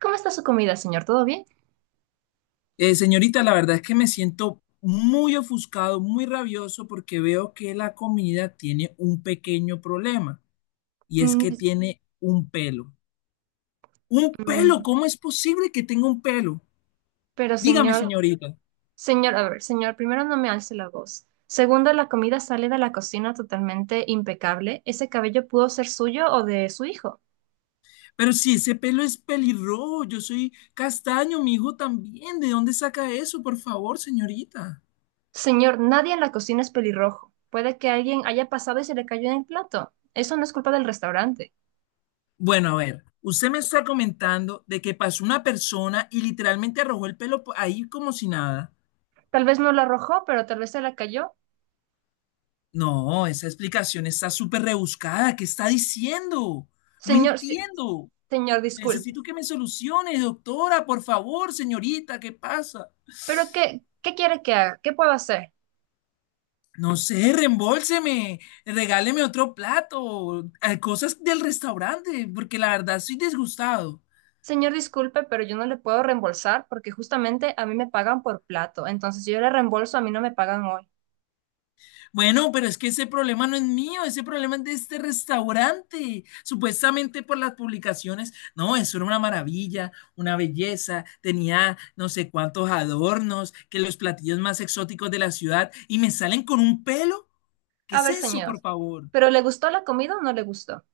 ¿Cómo está su comida, señor? ¿Todo bien? Señorita, la verdad es que me siento muy ofuscado, muy rabioso, porque veo que la comida tiene un pequeño problema, y es "Mm, que dis- tiene un pelo. ¿Un pelo? mm, ¿Cómo es posible que tenga un pelo? pero, Dígame, señor, señorita. señor, a ver, señor, primero no me alce la voz. Segundo, la comida sale de la cocina totalmente impecable. Ese cabello pudo ser suyo o de su hijo. Pero si ese pelo es pelirrojo, yo soy castaño, mi hijo también. ¿De dónde saca eso, por favor, señorita? Señor, nadie en la cocina es pelirrojo. Puede que alguien haya pasado y se le cayó en el plato. Eso no es culpa del restaurante. Bueno, a ver, usted me está comentando de que pasó una persona y literalmente arrojó el pelo ahí como si nada. Tal vez no lo arrojó, pero tal vez se le cayó. No, esa explicación está súper rebuscada. ¿Qué está diciendo? No Señor, entiendo. señor, disculpe. Necesito que me solucione, doctora, por favor, señorita, ¿qué pasa? ¿Pero qué quiere que haga? ¿Qué puedo hacer? No sé, reembolseme, regáleme otro plato, cosas del restaurante, porque la verdad estoy disgustado. Señor, disculpe, pero yo no le puedo reembolsar porque justamente a mí me pagan por plato. Entonces, si yo le reembolso, a mí no me pagan hoy. Bueno, pero es que ese problema no es mío, ese problema es de este restaurante. Supuestamente por las publicaciones, no, eso era una maravilla, una belleza, tenía no sé cuántos adornos, que los platillos más exóticos de la ciudad y me salen con un pelo. ¿Qué A es ver, eso, señor, por favor? ¿pero le gustó la comida o no le gustó?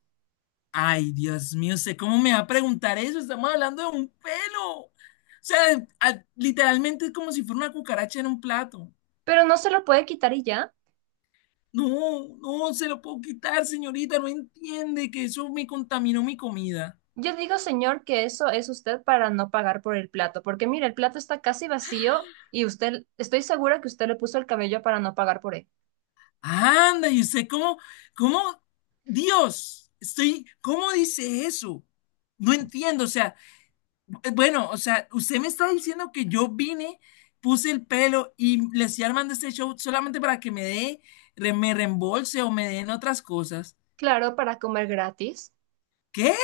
Ay, Dios mío, ¿usted cómo me va a preguntar eso? Estamos hablando de un pelo. O sea, literalmente es como si fuera una cucaracha en un plato. Pero no se lo puede quitar y ya. No, no se lo puedo quitar, señorita, no entiende que eso me contaminó mi comida. Yo digo, señor, que eso es usted para no pagar por el plato, porque mire, el plato está casi vacío y usted, estoy segura que usted le puso el cabello para no pagar por él. Anda, y usted cómo, Dios, estoy, ¿cómo dice eso? No entiendo, o sea, bueno, o sea, usted me está diciendo que yo vine, puse el pelo y le estoy armando este show solamente para que me dé, me reembolse o me den otras cosas. Claro, para comer gratis. ¿Qué?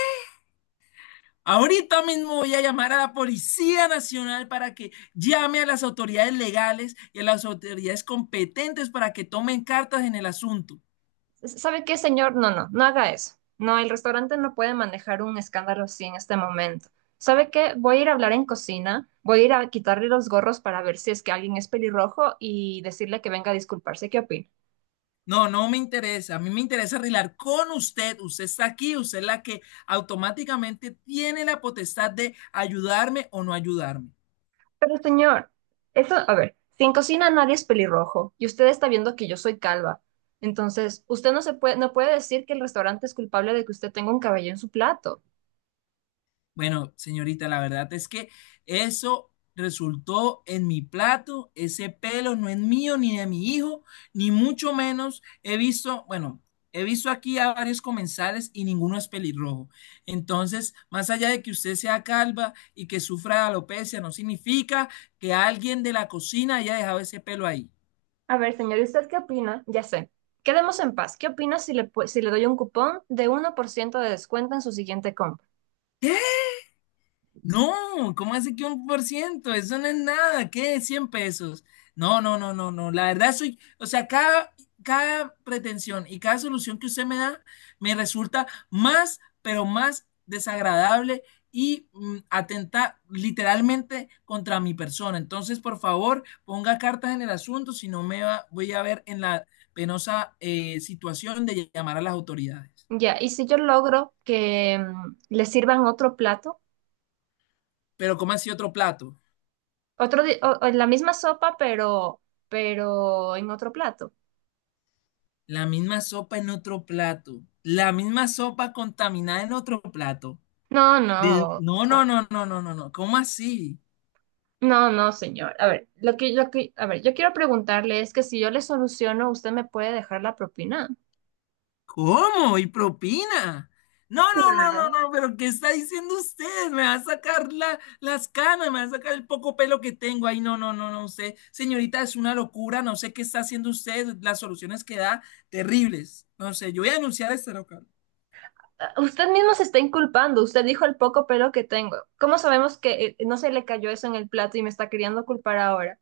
Ahorita mismo voy a llamar a la Policía Nacional para que llame a las autoridades legales y a las autoridades competentes para que tomen cartas en el asunto. ¿Sabe qué, señor? No, no, no haga eso. No, el restaurante no puede manejar un escándalo así en este momento. ¿Sabe qué? Voy a ir a hablar en cocina, voy a ir a quitarle los gorros para ver si es que alguien es pelirrojo y decirle que venga a disculparse. ¿Qué opina? No, no me interesa. A mí me interesa arreglar con usted. Usted está aquí, usted es la que automáticamente tiene la potestad de ayudarme o no ayudarme. Pero, señor, eso, a ver, si en cocina nadie es pelirrojo y usted está viendo que yo soy calva, entonces usted no puede decir que el restaurante es culpable de que usted tenga un cabello en su plato. Bueno, señorita, la verdad es que eso resultó en mi plato, ese pelo no es mío ni de mi hijo, ni mucho menos he visto, bueno, he visto aquí a varios comensales y ninguno es pelirrojo. Entonces, más allá de que usted sea calva y que sufra de alopecia, no significa que alguien de la cocina haya dejado ese pelo ahí. A ver, señor, ¿y usted qué opina? Ya sé. Quedemos en paz. ¿Qué opina si le, si le doy un cupón de 1% de descuento en su siguiente compra? No, ¿cómo así que 1%? Eso no es nada, ¿qué? 100 pesos. No, no, no, no, no. La verdad soy, o sea, cada pretensión y cada solución que usted me da me resulta más, pero más desagradable y atenta literalmente contra mi persona. Entonces, por favor, ponga cartas en el asunto, si no me voy a ver en la penosa situación de llamar a las autoridades. Ya, ¿y si yo logro que le sirvan otro plato, Pero, ¿cómo así otro plato? O la misma sopa, pero en otro plato? La misma sopa en otro plato. La misma sopa contaminada en otro plato. No, De- no, No, o- no, no, no, no, no, no. ¿Cómo así? no, no, señor. A ver, a ver, yo quiero preguntarle es que si yo le soluciono, ¿usted me puede dejar la propina? ¿Cómo? ¿Y propina? No, no, no, Claro. no, no, pero ¿qué está diciendo usted? Me va a sacar la- las canas, me va a sacar el poco pelo que tengo. Ay, no, no, no, no, usted, señorita, es una locura, no sé qué está haciendo usted, las soluciones que da, terribles. No sé, yo voy a denunciar a este local. Ah, usted mismo se está inculpando, usted dijo el poco pelo que tengo. ¿Cómo sabemos que no se le cayó eso en el plato y me está queriendo culpar ahora?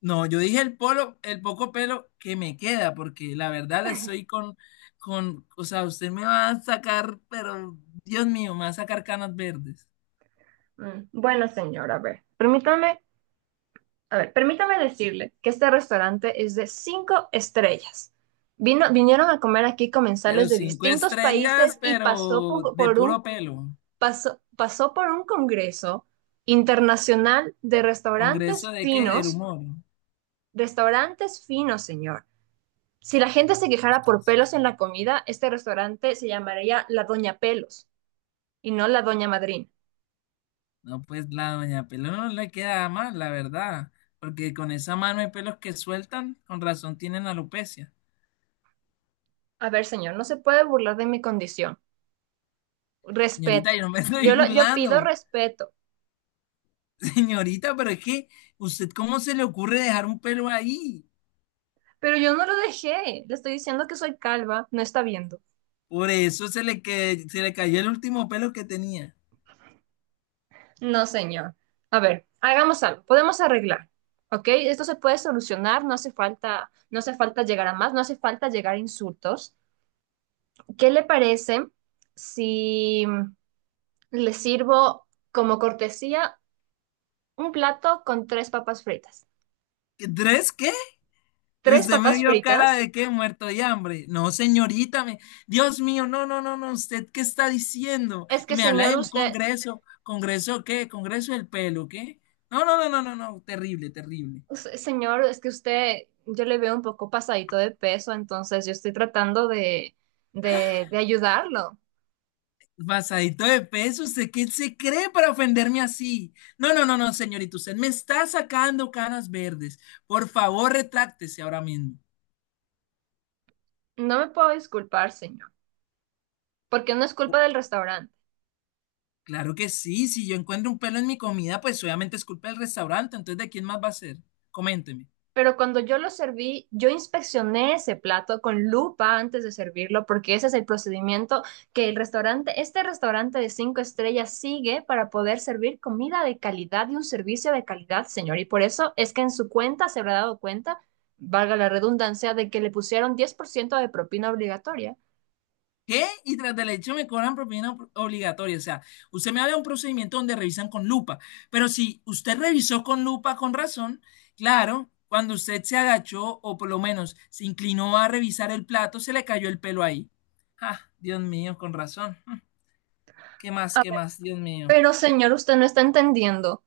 No, yo dije el poco pelo que me queda, porque la verdad estoy con, o sea, usted me va a sacar, pero Dios mío, me va a sacar canas verdes. Bueno, señor, a ver, permítame decirle que este restaurante es de cinco estrellas. Vinieron a comer aquí comensales Pero de cinco distintos estrellas, países y pero de puro pelo. pasó por un congreso internacional de ¿Congreso de qué? Del humor. restaurantes finos, señor. Si la gente se quejara por pelos en la comida, este restaurante se llamaría La Doña Pelos y no La Doña Madrina. No, pues la doña pelo no le queda mal, la verdad, porque con esa mano de pelos que sueltan, con razón tienen alopecia. A ver, señor, no se puede burlar de mi condición. Señorita, Respeto. yo no me estoy Yo pido burlando. respeto, Señorita, pero es que, ¿usted cómo se le ocurre dejar un pelo ahí? pero yo no lo dejé. Le estoy diciendo que soy calva, no está viendo. Por eso se le, que, se le cayó el último pelo que tenía. No, señor. A ver, hagamos algo, podemos arreglar. ¿Ok? Esto se puede solucionar, no hace falta, no hace falta llegar a más, no hace falta llegar a insultos. ¿Qué le parece si le sirvo como cortesía un plato con tres papas fritas? ¿Qué- ¿Tres qué? ¿Tres Usted me papas vio cara fritas? de qué, muerto de hambre. No, señorita, Dios mío, no, no, no, no, ¿usted qué está diciendo? Es Y que, me habla señor, de un usted, congreso, ¿congreso qué? ¿Congreso del pelo, qué? No, no, no, no, no, no, terrible, terrible. Señor, es que usted, yo le veo un poco pasadito de peso, entonces yo estoy tratando de ayudarlo. Pasadito de peso, ¿usted qué se cree para ofenderme así? No, no, no, no, señorita, usted me está sacando canas verdes. Por favor, retráctese ahora mismo. No me puedo disculpar, señor, porque no es culpa del restaurante. Claro que sí, si yo encuentro un pelo en mi comida, pues obviamente es culpa del restaurante, entonces ¿de quién más va a ser? Coménteme. Pero cuando yo lo serví, yo inspeccioné ese plato con lupa antes de servirlo, porque ese es el procedimiento que este restaurante de cinco estrellas sigue para poder servir comida de calidad y un servicio de calidad, señor. Y por eso es que en su cuenta se habrá dado cuenta, valga la redundancia, de que le pusieron 10% de propina obligatoria. ¿Qué? Y tras del hecho me cobran propina obligatoria. O sea, usted me habla de un procedimiento donde revisan con lupa, pero si usted revisó con lupa con razón, claro, cuando usted se agachó o por lo menos se inclinó a revisar el plato, se le cayó el pelo ahí. Ah, Dios mío, con razón. ¿Qué más? A ¿Qué ver, más? Dios mío. pero señor, usted no está entendiendo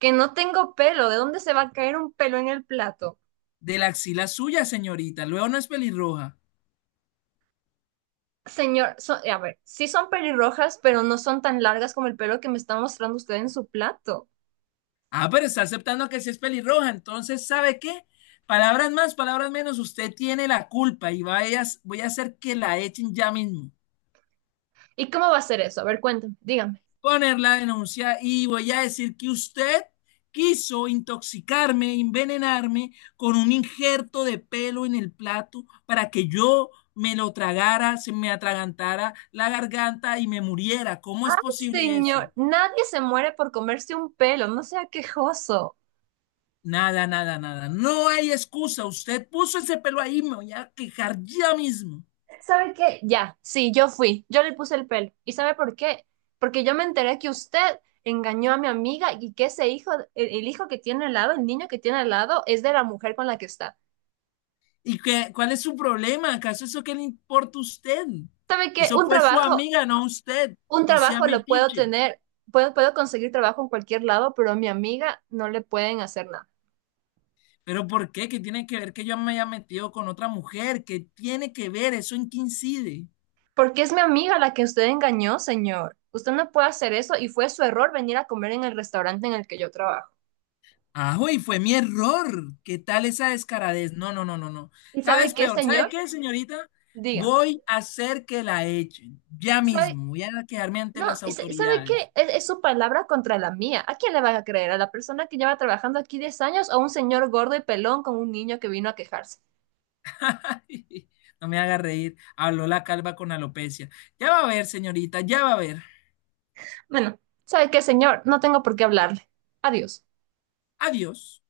que no tengo pelo. ¿De dónde se va a caer un pelo en el plato? De la axila suya, señorita. Luego no es pelirroja. Señor, a ver, sí son pelirrojas, pero no son tan largas como el pelo que me está mostrando usted en su plato. Ah, pero está aceptando que sí es pelirroja. Entonces, ¿sabe qué? Palabras más, palabras menos. Usted tiene la culpa y voy a hacer que la echen ya mismo. ¿Y cómo va a ser eso? A ver, cuéntame, dígame. Poner la denuncia y voy a decir que usted quiso intoxicarme, envenenarme con un injerto de pelo en el plato para que yo me lo tragara, se me atragantara la garganta y me muriera. ¿Cómo Ay, es posible eso? señor, nadie se muere por comerse un pelo, no sea quejoso. Nada, nada, nada. No hay excusa. Usted puso ese pelo ahí, me voy a quejar ya mismo. ¿Sabe qué? Ya, sí, yo fui, yo le puse el pelo. ¿Y sabe por qué? Porque yo me enteré que usted engañó a mi amiga y que ese hijo, el hijo que tiene al lado, el niño que tiene al lado, es de la mujer con la que está. ¿Y qué, cuál es su problema? ¿Acaso eso qué le importa a usted? ¿Sabe qué? Eso fue su amiga, no usted. Un No sea trabajo lo puedo metiche. tener, puedo conseguir trabajo en cualquier lado, pero a mi amiga no le pueden hacer nada. ¿Pero por qué? ¿Qué tiene que ver que yo me haya metido con otra mujer? ¿Qué tiene que ver? ¿Eso en qué incide? Porque es mi amiga la que usted engañó, señor. Usted no puede hacer eso y fue su error venir a comer en el restaurante en el que yo trabajo. Ah, y fue mi error. ¿Qué tal esa descaradez? No, no, no, no, no. ¿Y Cada sabe vez qué, peor. ¿Sabe señor? qué, señorita? Diga, Voy a hacer que la echen. Ya ¿sabe? mismo. Voy a quejarme ante No, las ¿sabe autoridades. qué? Es su palabra contra la mía. ¿A quién le van a creer? ¿A la persona que lleva trabajando aquí 10 años o a un señor gordo y pelón con un niño que vino a quejarse? No me haga reír. Habló la calva con alopecia. Ya va a ver, señorita, ya va a ver. Bueno, ¿sabe qué, señor? No tengo por qué hablarle. Adiós. Adiós.